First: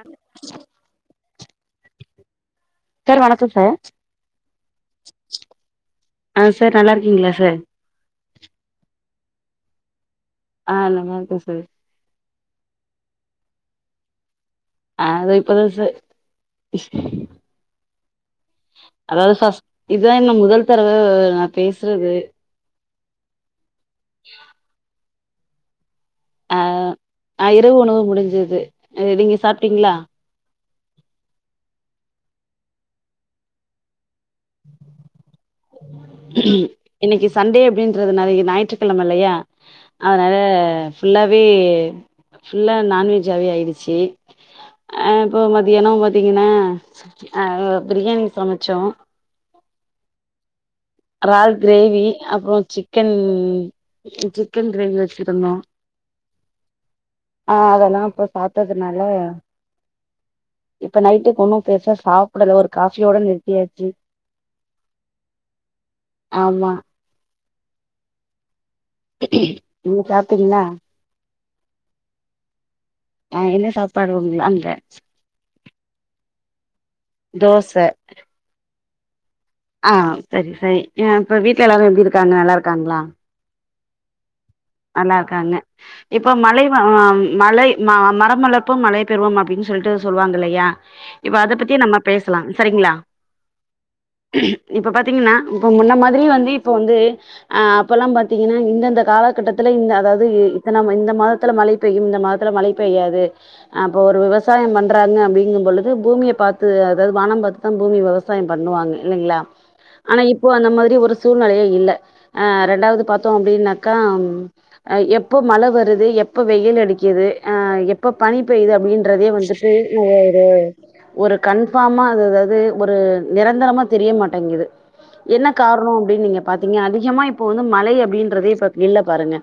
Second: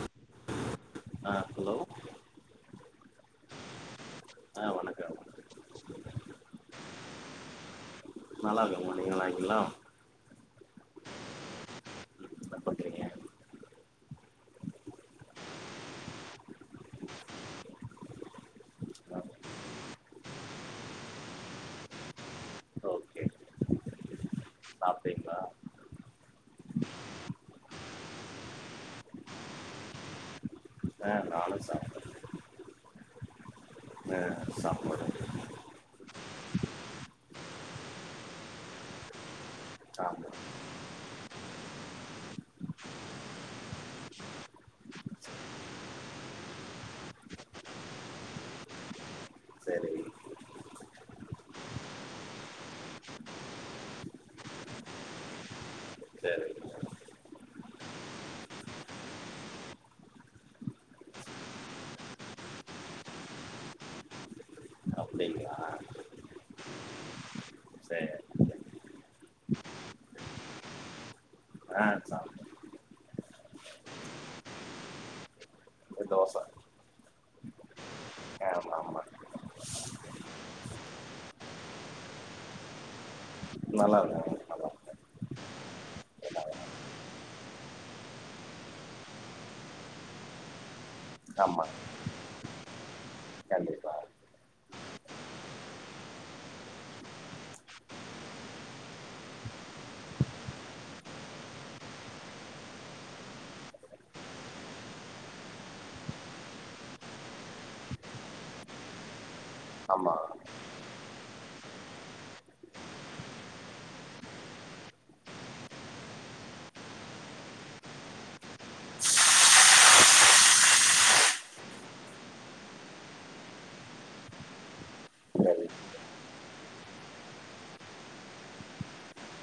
அது ஆஹ் hello sir வணக்கோ சார் ஆ வணக்கம் ஆஹ் சார் நல்லா இருக்கீங்ளா சார் நல்லா இருக்கேமா நீங்க நல்லா இருக்கிங்ளா ஆ நல்லா இருக்கே சார் என்ன பண்ணுறீங்க அவுங்ளுக்கு புதுசு ஆ அதாவ்து ஃபஸ் இதுதாங்க முதல் தடவ நா பேசுறது ஓகே சாப்டிங்ளா அஹ் இரவு உணவு முடிஞ்சுது நீங்க சாப்ட்டீங்ளா ஆஹ் நானு சாப்ட் ஆஹ் சாப்புரே இன்னைக்கு சண்டே அப்டின்றதுனால ஞாயிற்றுக்கிழம இல்லயா அதனால சாம்பார் ஃபுல்லாவே ஃபுல்லா நான்வெஜ்ஜாவே ஆயிடுச்சு அ இப்போ மத்தியானோ பாத்தீங்னா ஆ ப்ரியாணி சமச்சோ செரி ரால் கிரேவி அப்றோ சிக்கன் சிக்கன் கிரேவி வெச்சு தந்தோ சரி ஆ அதலா இப்போ சாப்டதனால இப்ப நைட்டுக்கு ஒன்னு பெர்சா சாப்டல ஒரு காஃபியோட நிறுத்தியாச்சு அப்படிங்களா ஆமா சரி சரி. நீங்க சாப்ட்டீங்ளா ஆ சாப்டே ஆ என்ன சாப்பாடு உங் அங்க இங்க தோச தோச ஆமா ஆமா ஆ செரி செரி இப்ப வீட்ல எல்லாரு எப்டி இருக்காங்க நல்லாருக்காங்ளா நல்லாருக்காங்க நல்லாருக்காங்க இப்ப மழை அ மழை ம மரம் வளர்ப்போம் மழை பெறுவோம் அப்டின் சொல்ட்டு சொல்வாங்க இல்லையா இப்ப அத ஆமாம் பத்தியே நம்ம பேஸ்லா சரிங்ளா கண்டிப்பாக இப்ப பாத்தீங்கன்னா இப்போ முன்ன மாதிரி வந்து இப்போ வந்து அ அப்பலா பாத்தீங்கினா இந்தந்த காலகட்ட த்துல இந்த அதாவுது இத்தன இந்த மாதத்துல மழை பெய்யும் இந்த மாதத்துல மழை பெய்யாது அப்போ ஒரு விவசாயம் பண்றாங்க அப்டிங்கும் பொழுது பூமிய பாத்து அதாவுது வானம் பாத் தா பூமி விவசாயம் பண்ணுவாங்க இல்லீங்ளா ஆனா ஆமாம் இப்போ அந்த மாதிரி ஒரு சூழ்நிலையே இல்ல ஆ ரெண்டாவுது பாத்தோ அப்டின்னாக்கா ஆ எப்பொ மழை வருது எப்பொ வெயில் அடிக்குது அ எப்பொ பனி பெயுது அப்டின்றதே வந்து [unintelligible] ஒரு கன்ஃபாமா அது அதாவுது ஒரு நிரந்தரமா தெரிய மாட்டேங்குது என்ன சரி கார்ணோ அப்டின் நீங்க பாத்தீங்க அதிகமா இப்போ வந்து மழை அப்டின்றதே இப்போ இல்ல பாருங்க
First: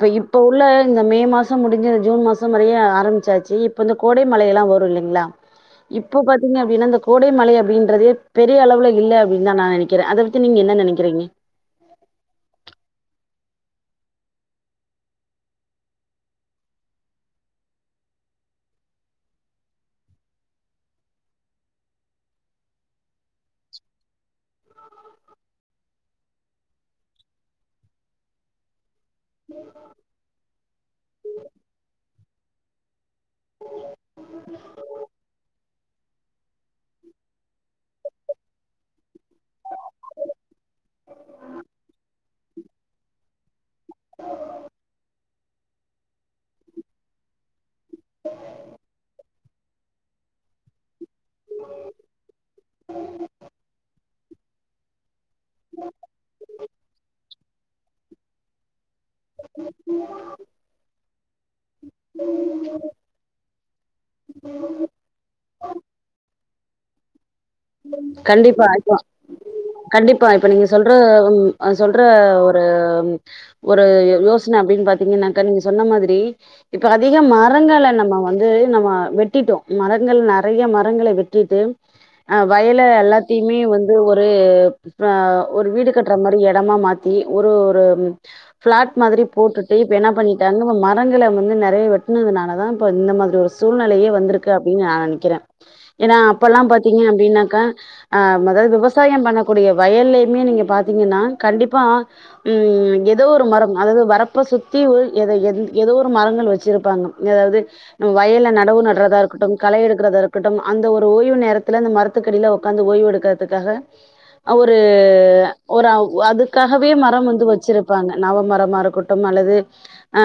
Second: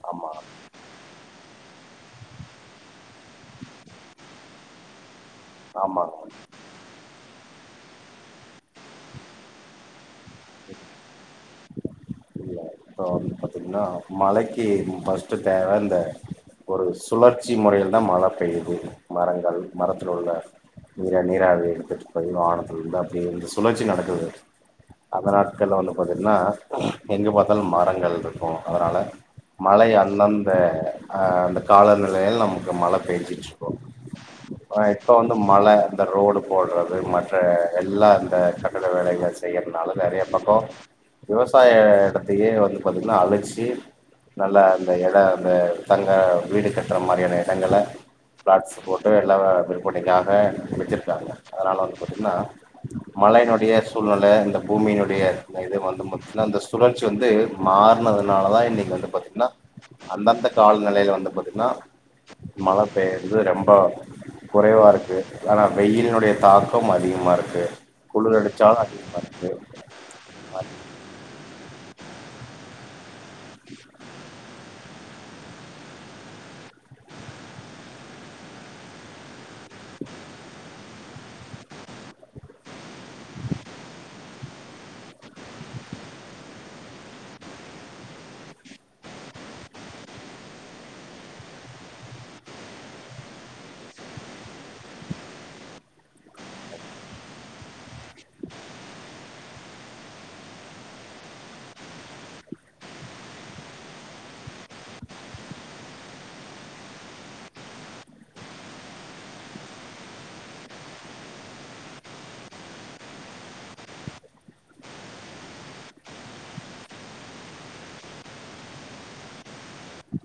க ஆமாம் இப்ப உள்ள இந்த மே மாசோ முடிஞ்சி இந்த ஜூன் மாசோ வரையோ ஆரம்பிச்சாச்சு இப்போ இந்த கோடை மழையெலா வரு இல்லிங்ளா இப்போ ஆமாங்க பாத்தீங்க அப்டினா இந்த கோடை மழை அப்டின்றதே பெரிய அளவ்ல இல்ல அப்டின் தா நா நெனைக்கிறே அத பத்தி நீங்க என்ன நெனைக்கிறீங்க இப்ப வந்து பாத்தீங்குன்னா மழைக்கி ஃபஸ்ட்டு தேவ இந்த ஒரு சுழற்சி முறையில் தா மழ பெய்யுது மரங்கள் மரத்துல உள்ள இதுல நீராவிய எடுத்துட்டு போய் வானத்துல இந்து அப்டே இந்த சுழற்சி நடக்குது அந்த நாட்க்கள்லா வந்து பாத்துட்னா எங்க பா த்தால் மரங்கள்ருக்கோ அதனால மழை அந்தந்த ஆ அந்த காலநிலையில் நமக்கு மழ பேஞ்சுட்ருக்கோ ஆ இப்போ வந்து மழ இந்த ரோடு போட்றது மற்ற எல்லா இந்த கட்டட வேலைகள் செய்றத்னால நெறைய பக்கோ விவசாய எடத்தையே வந்து பாத்தீங்கனா அழிச்சி நல்ல அந்த எட அந்த தங்க வீடு கட்ற மாரியான எடங்கள பிளாட்ஸ் போட்டு எல்லா விற்பனைக்காக வெச்சிருக்காங்க அதனால வந்து பாத்திங்கன்னா மழையினுடைய சூழ்நில இந்த பூமியினுடைய இந்த இது வந்து பாத்தீங்னா இந்த சுழற்சி வந்து மாற்னதுனாலதா இன்னிக்கி வந்து பாத்தீங்னா அந்தந்தக் கால்நிலையில வந்து பாத்தீங்கனா மழை பெய்யற்து ரெம்பெ குறைவா இருக்கு ஆனா வெயில்னுடைய தாக்கம் அதிகமா இருக்கு கண்டிப்பா ஆய்போச்சு கண்டிப்பா இப்ப நீங்க சொல்ற ம் சொல்ற ஒரு ஒரு யோசன அப்டின் பாத்தீங்ன்னாக்கா நீங்க சொன்ன மாதிரி இப்ப அதிக மரங்கள நம்ம வந்து நம்ம வெட்டிட்டோ மரங்கள் நெறைய மரங்கள வெட்டிட்டு அ வய வயல எல்லாத்தையுமே வந்து ஒரு ஆ ஒரு வீடு கட்டுற மாரி எடமா மாத்தி ஒரு ஒரு ஃபிளாட் மாதிரி போட்டுட்டு இப்ப என்ன பண்ணிட்டாங்க மரங்கள வந்து நெறைய வெட்னதுனால தா இப்ப இந்த மாதிரி ஒரு சூழ்நெலயே வந்திருக்கு அப்டின்னு நா நெனக்கிறே ஏன்னா அப்பல்லா பாத்தீங்க அப்டின்னா க ஆ மொத விவசாயம் பண்ணக்கூடிய வயல்லயுமே நீங்க பாத்தீங்கன்னா கண்டிப்பா ம் ஏதோ ஒரு மரம் அதாவது வரப்ப சுத்தி ஒரு எத எ ஏதோ ஒரு மரங்கள் வச்சிருப்பாங்க அதாவது நம் வயல்ல நடவு நட்றதா இருக்கட்டு கள எடுக்கிறதா இருக்கட்டு அந்த ஒரு ஓய்வு நேரத்துத்துல அந்த மரத் துக்கடில உக்காந்து ஓய்வு எடுக்றதுக்காக ஒரு ஒரு அதுக்காகவே மரம் வந்து வச்சிருப்பாங்க நவமரமா இருக்கு டும் அல்லது ஆ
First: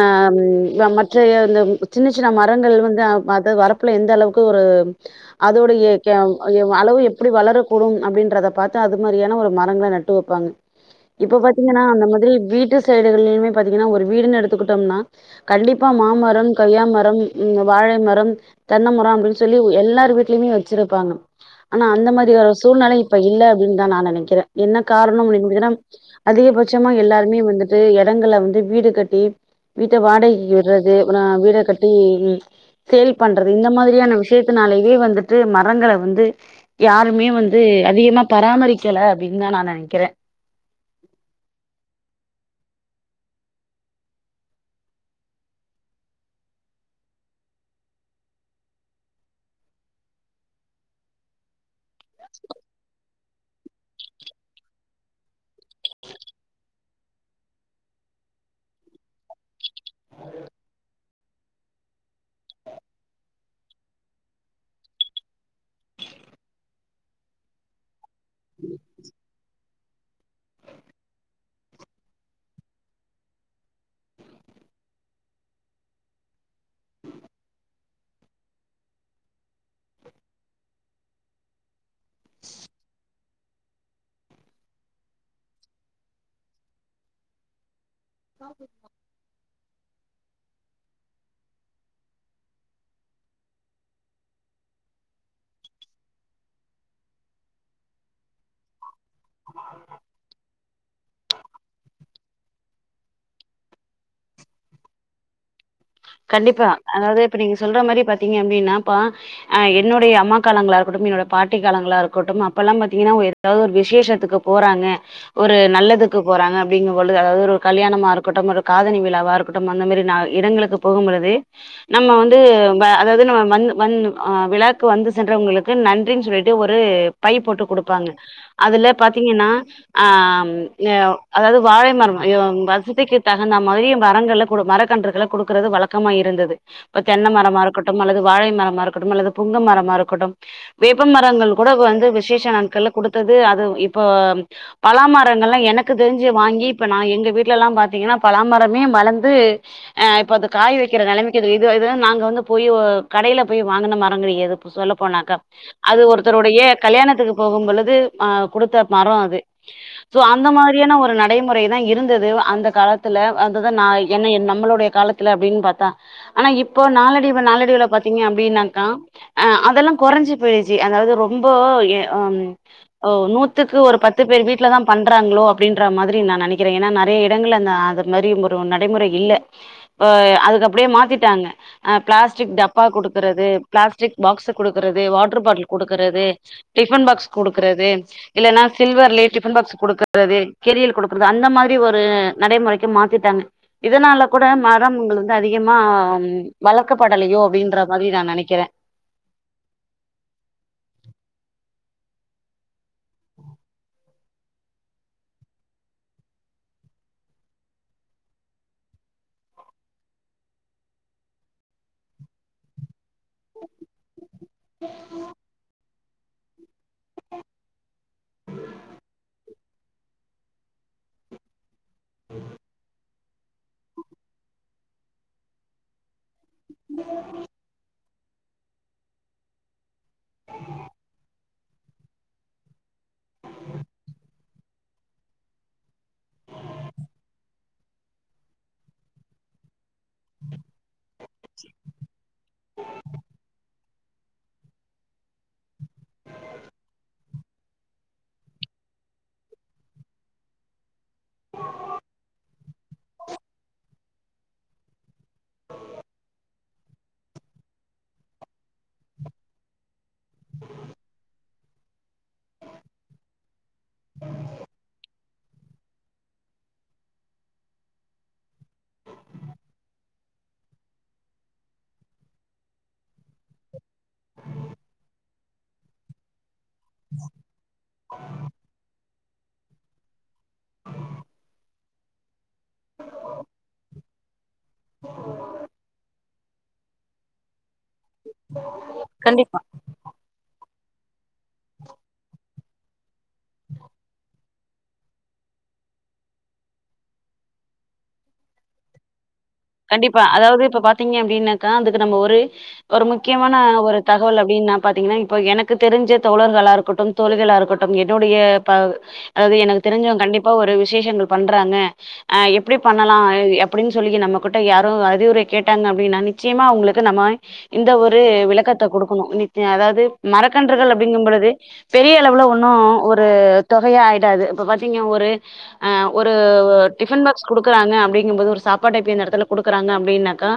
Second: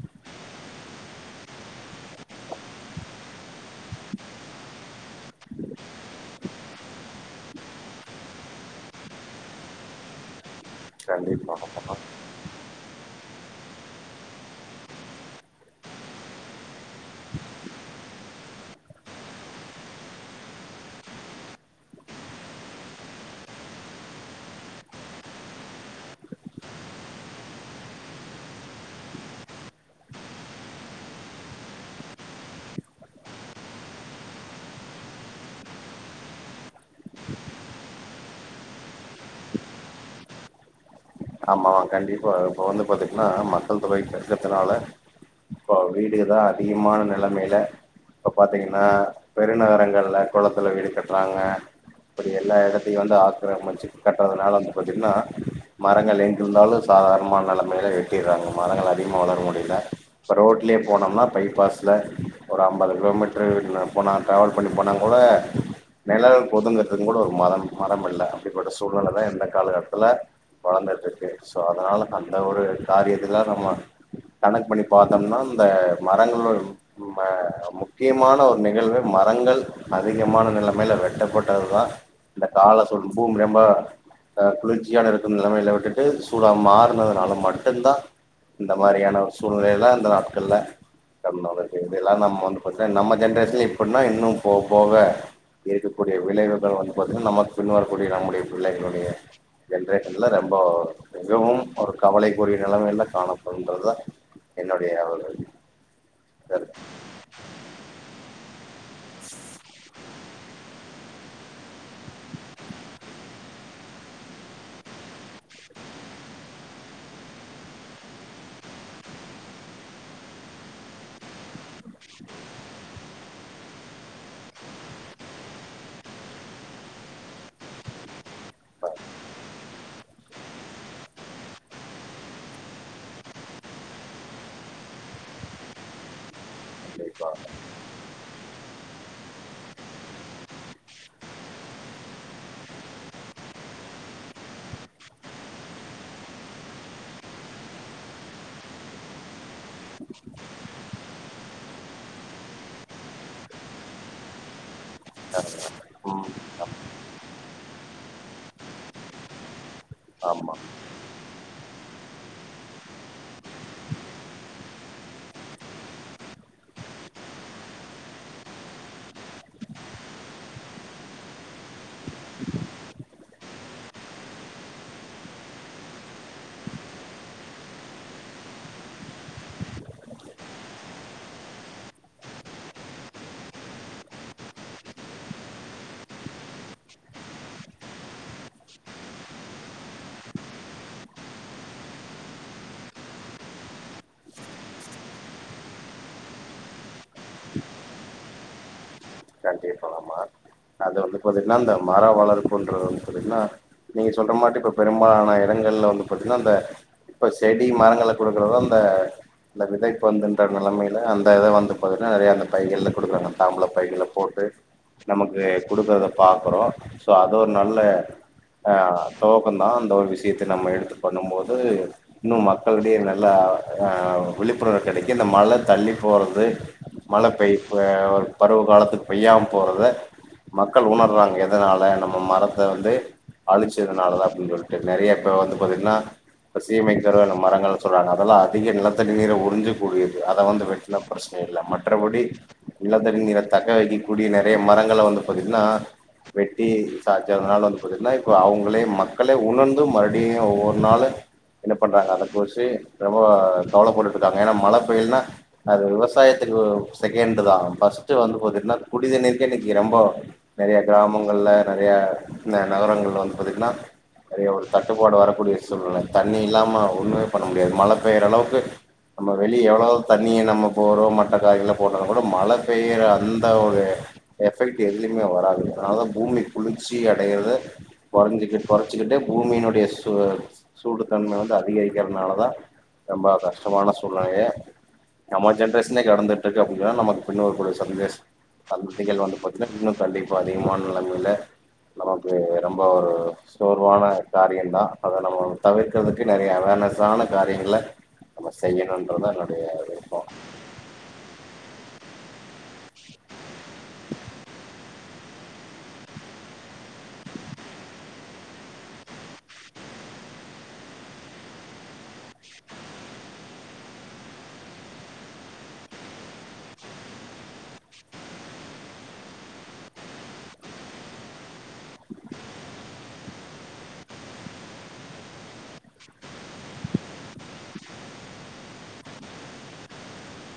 மற்ற அந்த சின்ன சின்ன மரங்கள் வந்து அத வர ப்ல எந்த அளவுக்கு ஒரு அதோடைய க்ய அளவு எப்டி வளரக்கூடும் அப்டின்றத பாத்து அது மாரியான ஒரு மரங்கள நட்டு வப்பாங்க இப்ப பாத்தீங்கன்னா கண்டிப்பாக அந்த மாதிரி வீட்டு சைடுகள்ளமே பாத்தீங்கன்னா ஒரு வீடுனு எடுத்துக்கிட்டோம்னா கண்டிப்பா மாமரம் கொய்யா மரம் வாழை மரம் தென்ன மரம் அப்டின்னு சொல்லி எல்லார் வீட்லயுமே வச்சிருப்பாங்க ஆனா அந்த மாரி ஒரு சூழ்நிலை இப்ப இல்ல அப்டின்னு தா நெனக்கிறே என்ன காரணம் அப்டின்பாத்தீங்கனா அதிகபச்சமா எல்லாருமே வந்துட்டு எடங்கல வந்து வீடு கட்டி வீட்ட வாடகைக்கு விட்றது அப்புற வீட கட்டி சேல் பண்றது இந்த மாதிரியான விஷயத்தினாலவே வந்துட்டு மரங்கள வந்து யாருமே வந்து அதிகமா பராமரிக்கல அப்டின்னு தா நா நெனக்கிறே ஆமா கண்டிப்பா இப்ப வந்து பாத்தீங்கன்னா மக்கள் தொகை பெருக்கத்துனால இப்போ வீடுகதா அதிகமான நெலமைல இப்ப பாத்தீங்கன்னா பெருநகரங்கள்ல கொளத்துல வீடு கட்றாங்க அப்டி எல்லா எடத்தையு வந்து ஆக்கிரமிச்சு கட்டுறதுனால வந்து பாத்தீங்கன்னா மரங்கள் எங்கிருந்தாலு சாதாரணமான நெலமைல வெட்டிர்றாங்க மரங்கள அதிகமா வளர முடியல இப்போ ரோட்லே போனோம்னா பைபாஸ்ல ஒரு அம்பது கிலோமீட்டரு [unintelligible] போனா ட்ராவல் பண்ணி போனா கூட நிழல்ல ஒதுங்கறதுக்கு கூட ஒரு மரம் மரம் இல்ல அப்டிப்பட்ட சூழ்நிலை தா இந்த காலகட்டத்தில வளந்துட்ருக்கு சோ அதனால அந்த ஒரு காரியத்தில நம்ம கணக் பண்ணி பாத்தோம்னா இந்த மரங்களு ம் ம முக்கியமான ஒரு நிகழ்வு மரங்கள் அதிகமான நிலமையில வெட்டப்பட்டதுதா இந்த கால ச பூமி ரம்ப இந்த குளிர்ச்சியாக இரு நிலமையில விட்டுட்டு சூடா மாறுனதுனால மட்டுந்தா இந்த மாரியான ஒரு சூழ்நிலைல அந்த நாட்கள்ல [unintelligible] எல்லா நம்ம வந்து பாத்தீங்னா நம்ம ஜென்ரேஷன்ல இப்படினா இன்னு போவ போவ இருக்கக்கூடிய விளைவுகள் வந்து பாத்தீங்ன்னா நமக்கு பின்வரக்கூடிய நம்முடைய பிள்ளைகளுடைய ஜென்ரேஷ் இல்ல ரெம்ப மிகவும் ஒரு கவலைக்குரிய நிலைமையில தா காணப்படுன்றதா என்னோடய ஒரு கண்டிப்பா கருத்து அதாவது இப்ப நீங்க சொல்ற மாரி பாத்தீங்க அப்டின்னா பா ஆ என்னுடைய அம்மா காலங்களா இருக்கட்டு என்னோட பாட்டி காலங்களா இருக்கட்டு அப்பெல்லா பாத்தீங்ன்னா [unintelligible] எதாவது ஒரு விசேஷத்துக்கு போறாங்க ஒரு நல்லதுக்கு போறாங்க அப்டிங்கும் பொழுது அதாவது ஒரு கல்யாணமா இருக்கட்டு ஒரு காதனி விழாவா இருக்க கட்டு அந்த மாரி நா இடங்களுக்கு போகும் பொழுது நம்ம வந்து [unintelligible] அதாது நம்ம வந்து வந்து அ விழாக்கு வந்து சென்றவங்களுக்கு நன்றின்னு சொல்லிட்டு ஒரு பை போட்டு குடுப்பாங்க அதுல பாத்தீங்கன்னா ஆ அதாவது வாழை மரம் அய்யோ வசதிக்கு தகுந்த மாதிரி மரங்கள கூட மர கன்றுகள குடுக்குரது வழக்கமா இருந்தது இப்ப கண்டிப்பா தென்ன மரமா இருக்கட்டு அல்லது வாழை மரமா இருக்கட்டு அல்லது புங்க மரமா இருக்கட்டும் வேப்ப மரங்கள் கூட வந்து விசேஷ நாட்கல்ல குடுத்தது அது இப்போ பலாமரங்கள்லா எனக்கு தெரிஞ்சு வாங்கி இப்போ நா எங்க வீட்லலா பாத்தீங்கன்னா பலாமரமே வளந்து அ [unintelligible] இப்ப அது காய வைக்கிற நிலைமைக்கு இது இதுலா நாங்க வந்து போய் கடைல போய் வாங்கின மரங்கடியாது சொல்ல போனாக்க அது ம் ஒருத்தருடைய கல்யாணத்துக்கு போகும் பொழுது அ கொடுத்த அது மரோ அது சோ அந்த ஆமா மாரியான ஒரு நட நடைமுறைதா இருந்தது அந்த காலத்துல அந்ததா நா என்ன நம்மளுடைய காலத்துல அப்டின்னு பாத்தா ஆனா இப்போ நாளடிவ நாளடிவுல பாத்தீங்க அப்டின்னாக்கா அ அதெல்லா கொறஞ்சி போய்டுச்சி அதாவது ரொம்ப ம் ஓ நூத்துக்கு ஒரு பத்து பேர் வீட்டுல தா பண்றாங்களோ அப்டின்ற மாதிரி நா நெனக்கிறே ஏன்னா நெறைய இடங்கள்ள அந்த அ அது மாரி ஒரு நடைமுறை இல்ல இப்ப அதுக்கு அப்டியே மாத்திட்டாங்க அ பிளஸ்டிக் டப்பா குடுக்குறது பிளஸ்டிக் பாக்ஸ் குடுக்குறது வாட்ரு பாட்ல் குடுக்குறது டிஃபன் பாக்ஸ் குடுக்குறது இல்லன்னா சில்வர்லயே டிபன் பாக்ஸ் குடுக்குறது கெரியல் குடுக்குறது அந்த மாரி ஒரு நடைமுறைக்கு மாத்திட்டாங்க இதனால கூட மா கிராமங்கள் வந்து அதிகமா வளர்க்கப்படலையோ அப்டின்ற மாரி நா நெனக்கிறே கண்டிப்பா ஆமா அது வந்து பாத்தீங்கன்னா இந்த மரோ வளர்ப்புன்றதுன்னு சொத்தீங்கன்னா நீங்க சொல்ற மாட்டி இப்ப பெரும்பாலான எடங்கள்ல வந்து பாத்தீங்கன்னா அந்த இப்ப செடி மரங்கள குடுக்குறது அந்த இந்த விதைப் பந்துன்ற நெலமைல அந்த இத வந்த பாதின்னா நெறைய அந்த பைகள்ல குடுக்குறாங்க தாம்பூல பை போட்டு நமக்கு குடுக்குறத பாக்குறோ சோ அது ஒரு நல்ல ஆ தோகோ தா அந்த ஒரு விஷயத்த நம்ம எடுத்து பண்ணு போது இன்னு மக்களுடையே நல்லா அ விழிப்புணர்வு கெடைக்கு இந்த மழ தள்ளி போறது மழ பெய் அ பருவ காலத்துக்குப் பெய்யாம போறத மக்கள் உணர்றாங்க எத னால நம்ம மரத்த வந்து அழிச்சதுனாலதா அப்டின்னு சொல்லிட்டு நெறைய இப்ப வந்து பாத்தீங்கன்னா சீமைக்கரு வேல மரங்கள் சொல்றாங்க அதெல்லா அதிக நிலத்தடி நீர உறிஞ்சு கூடியது அத வந்து வெட்னா பிரச்சன இல்ல மத்தபடி நிலத்தடி நீர தக்க வைக்க கூடிய நெறைய மரங்கள வந்து பாத்தீங்கன்னா வெட்டி சா னால வந்து பாத்தீங்கன்னா இப்ப அவுங்களே மக்களே உணர்ந்து மறுபடியு ஒவ்வொரு நாாளு என்ன பண்ணுறாங்க அத குறிச்சு ரொம்ப கவல போட்டு இருக்காங்க ஏன்னா மழ பெய்ல்னா அது விவசாயத்துக்கு செகண்ட் தா ஃபர்ஸ்ட் வந்து பாத்தினா குடித்தண்ணிருக்கே இன்னைக்கு ரொம்ப நெறைய கிராமங்கள்ல நெறைய இந்த நகரங்கள்ல வந்து பாத்தீங்கன்னா நெறைய ஒரு தட்டுப்பாடு வரக்கூடிய ஒரு சூழ்நில தண்ணி இல்லாம ஒண்ணுமே பண்ண முடியாது மழ பெய்ற அளவுக்கு நம்ம வெளியே எவ்ளோ தண்ணிய நம்ம போறோ மட்ட காயல்ல போட்டோலு கூட மழ பெய்ற அந்த ஒரு எஃபெக்ட் எதுலயுமே வராது அதனாலதா பூமி குளிர்ச்சி அடையறத கொறஞ்சிக்கி கொறச்சிக்கிட்டு பூமியினுடைய சு சூடு தன்ம வந்து அதிகரிக்கிறதுனாலதா ரொம்ப கஷ்டமான சூழ்நிலைய நம்ம ஜென்ரேஷனே கடந்துட்டு இருக்கு அப்டி சொன்னா நமக்கு பின்ன வர கூடிய ஒரு சந்தேச சந்ததிகள் வந்து கண்டிப்பா இன்னு கண்டிப்பா அதிகமான நெலைமையில ரொம்ப ஒரு சோர்வான காரியதா அத நம்ம தவிர்க்கிறதுக்கு நெறைய அவேர்னஸானா காரியங்கள்ல நம்ம செய்யனுன்றதா நல் கண்டிப்பா அதாவது இப்ப பாத்தீங்க அப்டின்னாக்கா அதுக்கு நம்ம ஒரு ஒரு முக்கியமான ஒரு தகவல் அப்டினுனா பாத்தீங்கன்னா இப்ப எனக்கு தெரிஞ்ச தோழர்களாருக் கட்டும் தோழிகளா இருக்கட்டும் என்னுடைய ப அதாவது எனக்கு தெரிஞ்சவங்க கண்டிப்பா ஒரு விசேஷங்கள் பண்றாங்க அ எப்டி பண்ணலா அப்டினு சொல்லி நம்ம குட்ட யாரு அறிவுரை கேட்டாங்க அப்டின்னா நிச்சயமா அவுங்களுக்கு நம்ம இந்த ஒரு விளக்கத்த குடுக்கணு அதாவது மரக்கன்றுகள் அப்டிங்கும் பொழுது பெரிய அளவுல ஒன்னு ஒரு தொகையா ஆயிடாது இப்ப பாத்தீங்க ஒரு ஆ ஒரு டிஃபன் பாக்ஸ் குடுக்கறாங்க அப்டிங்கும் போது ஒரு சாப்பாட்ட எப்பி நடத் த்துல குடுக்குறாங்க அப்டினாக்கா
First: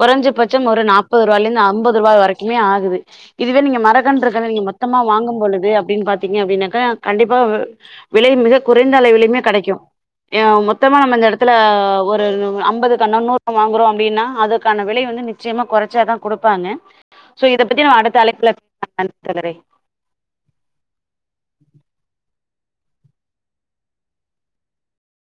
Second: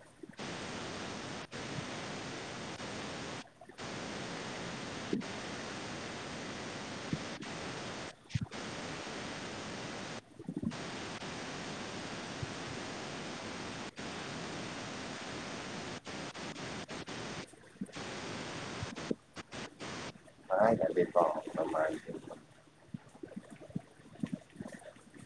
கொறஞ்ச பட்சம் ஒரு நாப்பது ரூபாயல இருந்து ஐம்பது ரூபாய் வரைக்குமே ஆகுது இதுவே நீங்க மரகன்றுகள் நீங்க மொத்தமா வாங்கும் பொழுது அப்டினு பாத்தீங்க அப்டினாக்கா கண்டிப்பா விலை மிக குறைந்த அளவிலையுமே கெடைக்கு எ மொத்தமா நம்ம இந்த இடத்துல ஒரு அம்பது கன்னநூற் நம்ம வாங்குறோ அப்டினா அதுக்கான விலை வந்து நிச்சயமா கொறச்சேதா குடுப்பாங்க சோ இத பத்தி நா அடுத்த அழைப்புல [inaudible] ஆ கண்டிப்பா நம்ம